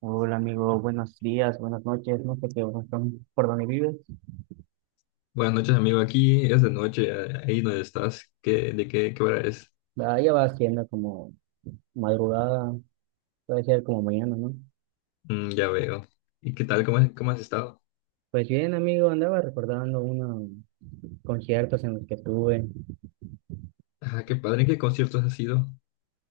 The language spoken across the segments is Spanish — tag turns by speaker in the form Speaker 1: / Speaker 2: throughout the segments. Speaker 1: Hola amigo, buenos días, buenas noches, no sé qué horas son, por dónde vives.
Speaker 2: Buenas noches, amigo. Aquí es de noche, ahí donde estás. ¿De qué hora es?
Speaker 1: Ah, ya va siendo como madrugada, puede ser como mañana, ¿no?
Speaker 2: Mm, ya veo. ¿Y qué tal? ¿ Cómo has estado?
Speaker 1: Pues bien amigo, andaba recordando unos conciertos en los que estuve.
Speaker 2: Ah, qué padre. ¿En qué conciertos has ido?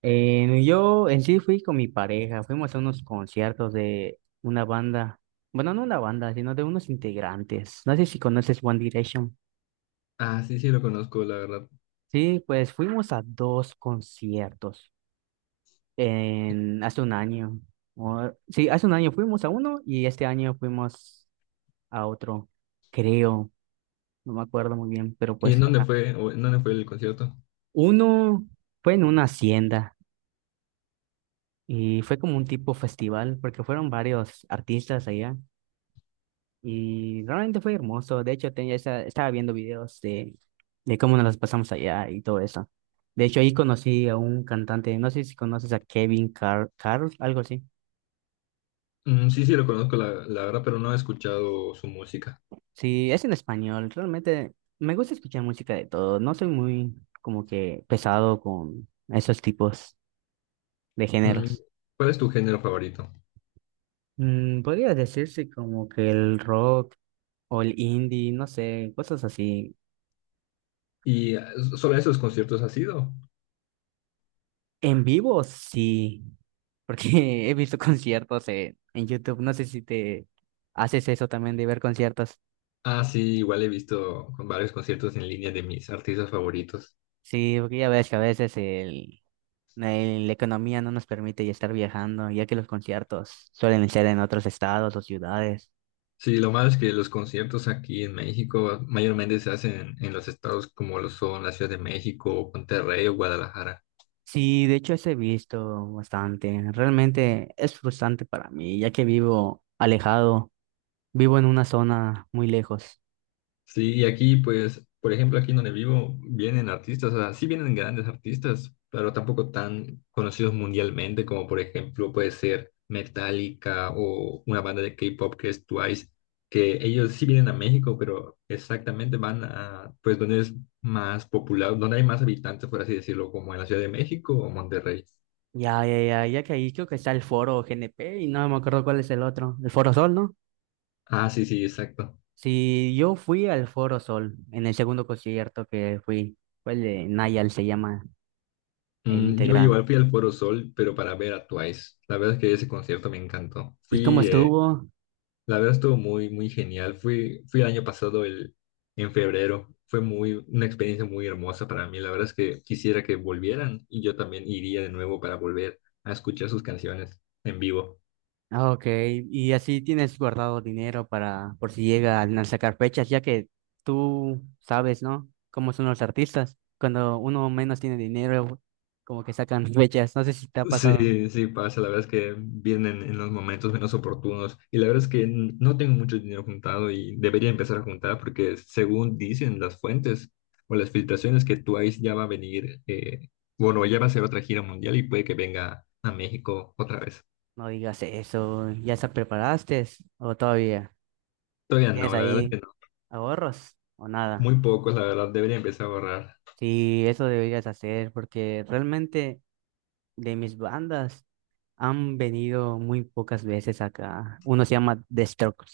Speaker 1: Yo en sí fui con mi pareja, fuimos a unos conciertos de una banda, bueno, no una banda, sino de unos integrantes. No sé si conoces One Direction.
Speaker 2: Ah, sí, sí, lo conozco, la verdad.
Speaker 1: Sí, pues fuimos a dos conciertos. En, hace un año. Sí, hace un año fuimos a uno y este año fuimos a otro, creo, no me acuerdo muy bien, pero
Speaker 2: ¿Y en
Speaker 1: pues
Speaker 2: dónde fue, o en dónde fue el concierto?
Speaker 1: uno fue en una hacienda y fue como un tipo festival porque fueron varios artistas allá y realmente fue hermoso. De hecho, estaba viendo videos de cómo nos las pasamos allá y todo eso. De hecho, ahí conocí a un cantante, no sé si conoces a Kevin Car Carl, algo así.
Speaker 2: Mm, sí, sí, lo conozco, la verdad, pero no he escuchado su música.
Speaker 1: Sí, es en español. Realmente me gusta escuchar música de todo. No soy muy como que pesado con esos tipos de
Speaker 2: Mm,
Speaker 1: géneros.
Speaker 2: ¿cuál es tu género favorito?
Speaker 1: Mm, podría decirse como que el rock o el indie, no sé, cosas así.
Speaker 2: ¿ Solo a esos conciertos has ido?
Speaker 1: En vivo, sí, porque he visto conciertos en YouTube. No sé si te haces eso también de ver conciertos.
Speaker 2: Ah, sí, igual he visto con varios conciertos en línea de mis artistas favoritos.
Speaker 1: Sí, porque ya ves que a veces la economía no nos permite ya estar viajando, ya que los conciertos suelen ser en otros estados o ciudades.
Speaker 2: Sí, lo malo es que los conciertos aquí en México mayormente se hacen en los estados como lo son la Ciudad de México, Monterrey o Guadalajara.
Speaker 1: Sí, de hecho, eso he visto bastante. Realmente es frustrante para mí, ya que vivo alejado, vivo en una zona muy lejos.
Speaker 2: Sí, y aquí pues, por ejemplo, aquí donde vivo, vienen artistas, o sea, sí vienen grandes artistas, pero tampoco tan conocidos mundialmente como por ejemplo puede ser Metallica o una banda de K-pop que es Twice, que ellos sí vienen a México, pero exactamente van a pues donde es más popular, donde hay más habitantes, por así decirlo, como en la Ciudad de México o Monterrey.
Speaker 1: Ya, ya, ya, ya que ahí creo que está el foro GNP y no me acuerdo cuál es el otro. El Foro Sol, ¿no?
Speaker 2: Ah, sí, sí, exacto.
Speaker 1: Sí, yo fui al Foro Sol en el segundo concierto que fui. Fue el de Nayal, se llama el
Speaker 2: Mm, yo
Speaker 1: integrante.
Speaker 2: igual fui al Foro Sol, pero para ver a Twice. La verdad es que ese concierto me encantó.
Speaker 1: ¿Y cómo
Speaker 2: Fui,
Speaker 1: estuvo?
Speaker 2: la verdad estuvo muy, muy genial. Fui el año pasado, en febrero. Fue muy, una experiencia muy hermosa para mí. La verdad es que quisiera que volvieran y yo también iría de nuevo para volver a escuchar sus canciones en vivo.
Speaker 1: Ah, ok. Y así tienes guardado dinero para por si llegan a sacar fechas, ya que tú sabes, ¿no? Cómo son los artistas. Cuando uno menos tiene dinero, como que sacan fechas. No sé si te ha pasado.
Speaker 2: Sí, sí pasa, la verdad es que vienen en los momentos menos oportunos y la verdad es que no tengo mucho dinero juntado y debería empezar a juntar porque según dicen las fuentes o las filtraciones que Twice ya va a venir, bueno, ya va a hacer otra gira mundial y puede que venga a México otra vez.
Speaker 1: No digas eso. ¿Ya se preparaste o todavía
Speaker 2: Todavía
Speaker 1: tienes
Speaker 2: no, la verdad es
Speaker 1: ahí
Speaker 2: que no,
Speaker 1: ahorros o nada?
Speaker 2: muy pocos, la verdad, debería empezar a ahorrar.
Speaker 1: Sí, eso deberías hacer porque realmente de mis bandas han venido muy pocas veces acá. Uno se llama The Strokes.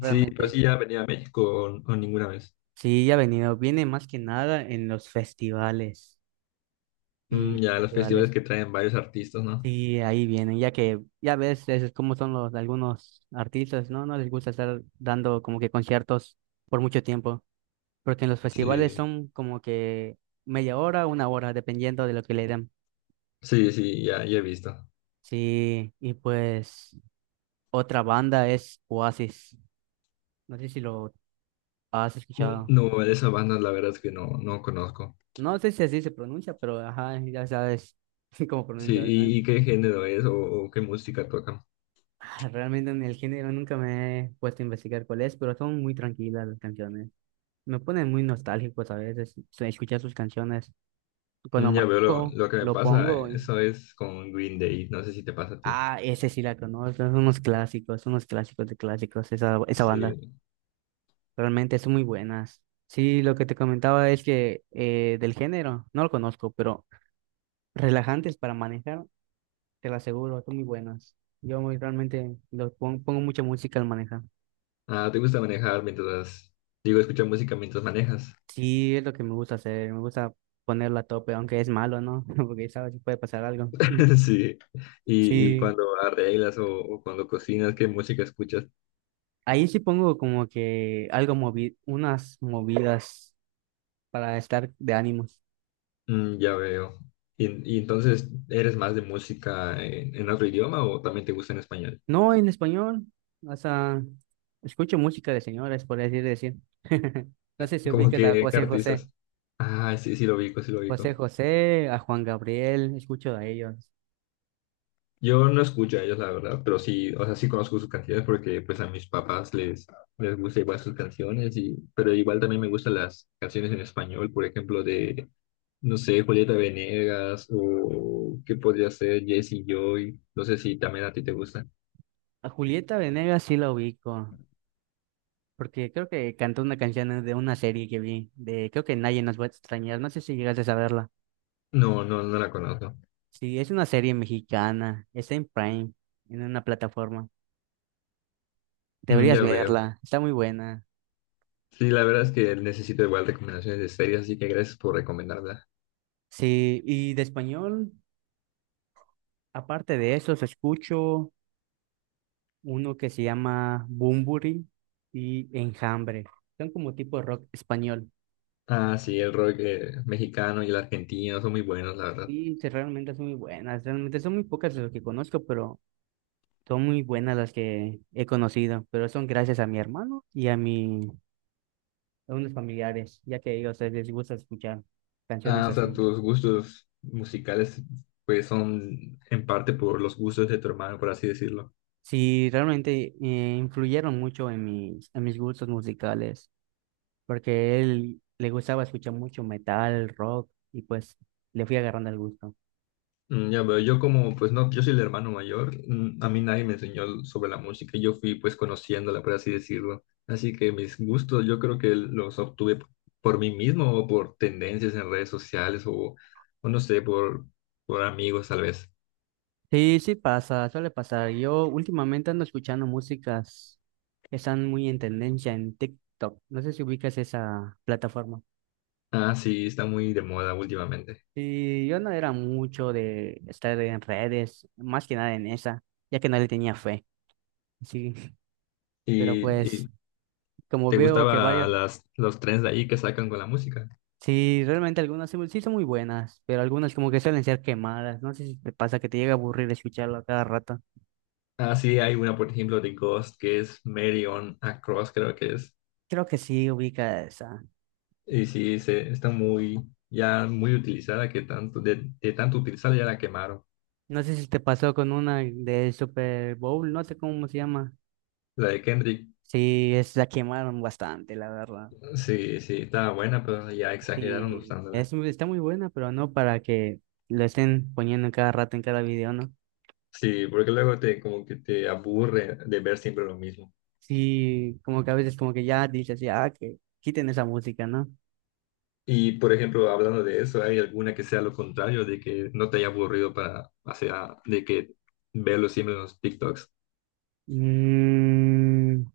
Speaker 2: Sí, pero sí ya venía a México o ninguna vez.
Speaker 1: Sí, ha venido. Viene más que nada en los festivales. Sí,
Speaker 2: Mm, ya los festivales
Speaker 1: festivales.
Speaker 2: que traen varios artistas, ¿no?
Speaker 1: Sí, ahí vienen, ya que ya ves es como son los algunos artistas, ¿no? No les gusta estar dando como que conciertos por mucho tiempo, porque en los festivales
Speaker 2: Sí,
Speaker 1: son como que media hora, una hora, dependiendo de lo que le den.
Speaker 2: sí, sí, ya, ya he visto.
Speaker 1: Sí, y pues otra banda es Oasis. No sé si lo has escuchado.
Speaker 2: No, de esa banda la verdad es que no, no conozco.
Speaker 1: No sé si así se pronuncia, pero ajá, ya sabes cómo
Speaker 2: Sí,
Speaker 1: pronunciar.
Speaker 2: ¿ y qué género es o qué música toca?
Speaker 1: Ah, realmente en el género nunca me he puesto a investigar cuál es, pero son muy tranquilas las canciones. Me ponen muy nostálgicos a veces escuchar sus canciones. Cuando
Speaker 2: Mm, ya veo
Speaker 1: manejo,
Speaker 2: lo que me
Speaker 1: lo
Speaker 2: pasa,
Speaker 1: pongo y...
Speaker 2: eso es con Green Day, no sé si te pasa a ti.
Speaker 1: Ah, ese sí la conozco, son unos clásicos de clásicos, esa banda.
Speaker 2: Sí.
Speaker 1: Realmente son muy buenas. Sí, lo que te comentaba es que del género, no lo conozco, pero relajantes para manejar, te lo aseguro, son muy buenas. Realmente pongo mucha música al manejar.
Speaker 2: Ah, ¿te gusta manejar mientras, digo, escuchar música mientras manejas?
Speaker 1: Sí, es lo que me gusta hacer, me gusta ponerla a tope, aunque es malo, ¿no? Porque sabes si puede pasar algo.
Speaker 2: Sí. Y
Speaker 1: Sí,
Speaker 2: cuando arreglas o cuando cocinas, ¿qué música escuchas?
Speaker 1: ahí sí pongo como que algo movi unas movidas para estar de ánimos.
Speaker 2: Mm, ya veo. Y entonces, ¿eres más de música en otro idioma o también te gusta en español?
Speaker 1: No en español, o sea, escucho música de señores, por así decir. No sé si
Speaker 2: Como
Speaker 1: ubicas a
Speaker 2: que, ¿qué
Speaker 1: José José,
Speaker 2: artistas? Ah, sí, sí lo ubico, sí lo
Speaker 1: José
Speaker 2: ubico.
Speaker 1: José, a Juan Gabriel, escucho a ellos.
Speaker 2: Yo no escucho a ellos, la verdad, pero sí, o sea, sí conozco sus canciones porque pues a mis papás les gusta igual sus canciones, y, pero igual también me gustan las canciones en español, por ejemplo, de, no sé, Julieta Venegas o qué podría ser Jesse Joy, no sé si también a ti te gusta.
Speaker 1: A Julieta Venegas sí la ubico, porque creo que cantó una canción de una serie que vi, de creo que Nadie nos va a extrañar, no sé si llegaste a saberla.
Speaker 2: No, no, no la conozco.
Speaker 1: Sí, es una serie mexicana, está en Prime, en una plataforma.
Speaker 2: Mm,
Speaker 1: Deberías
Speaker 2: ya veo.
Speaker 1: verla, está muy buena.
Speaker 2: Sí, la verdad es que necesito igual recomendaciones de series, así que gracias por recomendarla.
Speaker 1: Sí, y de español, aparte de esos, escucho uno que se llama Bunbury y Enjambre. Son como tipo rock español.
Speaker 2: Ah, sí, el rock mexicano y el argentino son muy buenos, la verdad.
Speaker 1: Y sí, realmente son muy buenas, realmente son muy pocas de lo que conozco, pero son muy buenas las que he conocido, pero son gracias a mi hermano y a unos familiares, ya que ellos les gusta escuchar canciones
Speaker 2: Ah, o sea,
Speaker 1: así.
Speaker 2: tus gustos musicales pues son en parte por los gustos de tu hermano, por así decirlo.
Speaker 1: Sí, realmente influyeron mucho en en mis gustos musicales, porque él le gustaba escuchar mucho metal, rock, y pues le fui agarrando el gusto.
Speaker 2: Mm, ya veo, yo como pues no, yo soy el hermano mayor, mm, a mí nadie me enseñó sobre la música, yo fui pues conociéndola, por así decirlo. Así que mis gustos yo creo que los obtuve por mí mismo o por tendencias en redes sociales o no sé, por amigos tal vez.
Speaker 1: Sí, sí pasa, suele pasar. Yo últimamente ando escuchando músicas que están muy en tendencia en TikTok. No sé si ubicas esa plataforma.
Speaker 2: Ah, sí, está muy de moda últimamente.
Speaker 1: Y yo no era mucho de estar en redes, más que nada en esa, ya que no le tenía fe. Sí, pero
Speaker 2: ¿Y,
Speaker 1: pues
Speaker 2: y
Speaker 1: como
Speaker 2: te
Speaker 1: veo que
Speaker 2: gustaba
Speaker 1: varias,
Speaker 2: los trends de ahí que sacan con la música?
Speaker 1: sí, realmente algunas sí, sí son muy buenas, pero algunas como que suelen ser quemadas. No sé si te pasa que te llega a aburrir escucharlo a cada rato.
Speaker 2: Ah, sí, hay una, por ejemplo, de Ghost, que es Mary on a Cross, creo que es.
Speaker 1: Creo que sí ubica esa.
Speaker 2: Y sí, se, está muy, ya muy utilizada, que tanto, de tanto utilizarla ya la quemaron.
Speaker 1: No sé si te pasó con una de Super Bowl, no sé cómo se llama.
Speaker 2: La de Kendrick,
Speaker 1: Sí, es, la quemaron bastante, la verdad.
Speaker 2: sí, sí, estaba buena, pero ya exageraron
Speaker 1: Sí,
Speaker 2: usándola.
Speaker 1: es, está muy buena, pero no para que lo estén poniendo en cada rato, en cada video, ¿no?
Speaker 2: Sí, porque luego te, como que te aburre de ver siempre lo mismo.
Speaker 1: Sí, como que a veces como que ya dices, ya, que quiten esa música, ¿no?
Speaker 2: Y, por ejemplo, hablando de eso, ¿hay alguna que sea lo contrario, de que no te haya aburrido para, o sea, de que verlo siempre en los TikToks?
Speaker 1: Mm,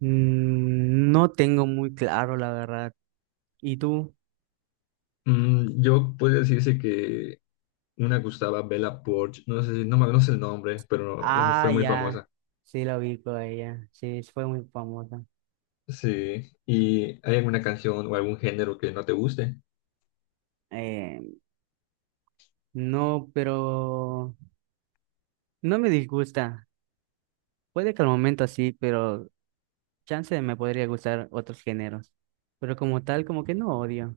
Speaker 1: mm, no tengo muy claro, la verdad. ¿Y tú?
Speaker 2: Mm, yo puedo decirse que una que usaba Bella Poarch, no sé, si- no, me- no sé el nombre, pero no-
Speaker 1: Ah,
Speaker 2: fue muy
Speaker 1: ya.
Speaker 2: famosa.
Speaker 1: Sí, la ubico a ella. Sí, fue muy famosa.
Speaker 2: Sí, ¿y hay alguna canción o algún género que no te guste?
Speaker 1: Eh, no, pero no me disgusta. Puede que al momento sí, pero chance me podría gustar otros géneros. Pero como tal, como que no odio.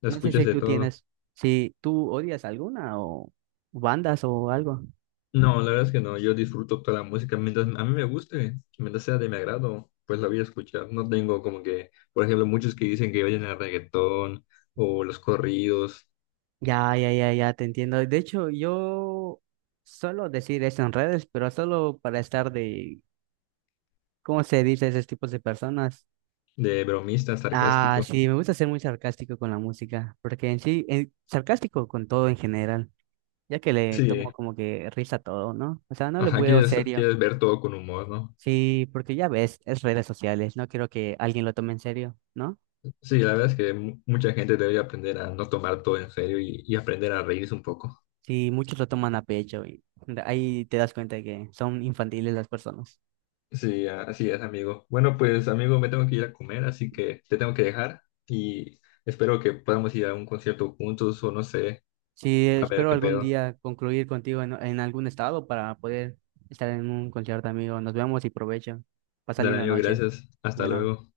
Speaker 2: ¿La
Speaker 1: No sé
Speaker 2: escuchas
Speaker 1: si
Speaker 2: de
Speaker 1: tú
Speaker 2: todo?
Speaker 1: tienes, si tú odias alguna o bandas o algo.
Speaker 2: No, la verdad es que no, yo disfruto toda la música mientras a mí me guste, mientras sea de mi agrado, pues la voy a escuchar. No tengo como que, por ejemplo, muchos que dicen que oyen el reggaetón o los corridos
Speaker 1: Ya, ya, ya, ya, te entiendo. De hecho, yo suelo decir eso en redes, pero solo para estar de, ¿cómo se dice a esos tipos de personas?
Speaker 2: de bromista
Speaker 1: Ah,
Speaker 2: sarcástico.
Speaker 1: sí, me gusta ser muy sarcástico con la música, porque en sí, sarcástico con todo en general, ya que le tomo
Speaker 2: Sí,
Speaker 1: como que risa a todo, ¿no? O sea, no le
Speaker 2: ajá,
Speaker 1: veo
Speaker 2: quieres,
Speaker 1: serio.
Speaker 2: quieres ver todo con humor, ¿no?
Speaker 1: Sí, porque ya ves, es redes sociales, no quiero que alguien lo tome en serio, ¿no?
Speaker 2: Sí, la verdad es que mucha gente debería aprender a no tomar todo en serio y aprender a reírse un poco.
Speaker 1: Sí, muchos lo toman a pecho y ahí te das cuenta de que son infantiles las personas.
Speaker 2: Sí, así es, amigo. Bueno, pues, amigo, me tengo que ir a comer, así que te tengo que dejar y espero que podamos ir a un concierto juntos o no sé,
Speaker 1: Sí,
Speaker 2: a ver
Speaker 1: espero
Speaker 2: qué
Speaker 1: algún
Speaker 2: pedo.
Speaker 1: día concluir contigo en algún estado para poder estar en un concierto, amigo. Nos vemos y provecho. Pasa
Speaker 2: Dale,
Speaker 1: linda
Speaker 2: amigo,
Speaker 1: noche.
Speaker 2: gracias. Hasta
Speaker 1: Bueno.
Speaker 2: luego.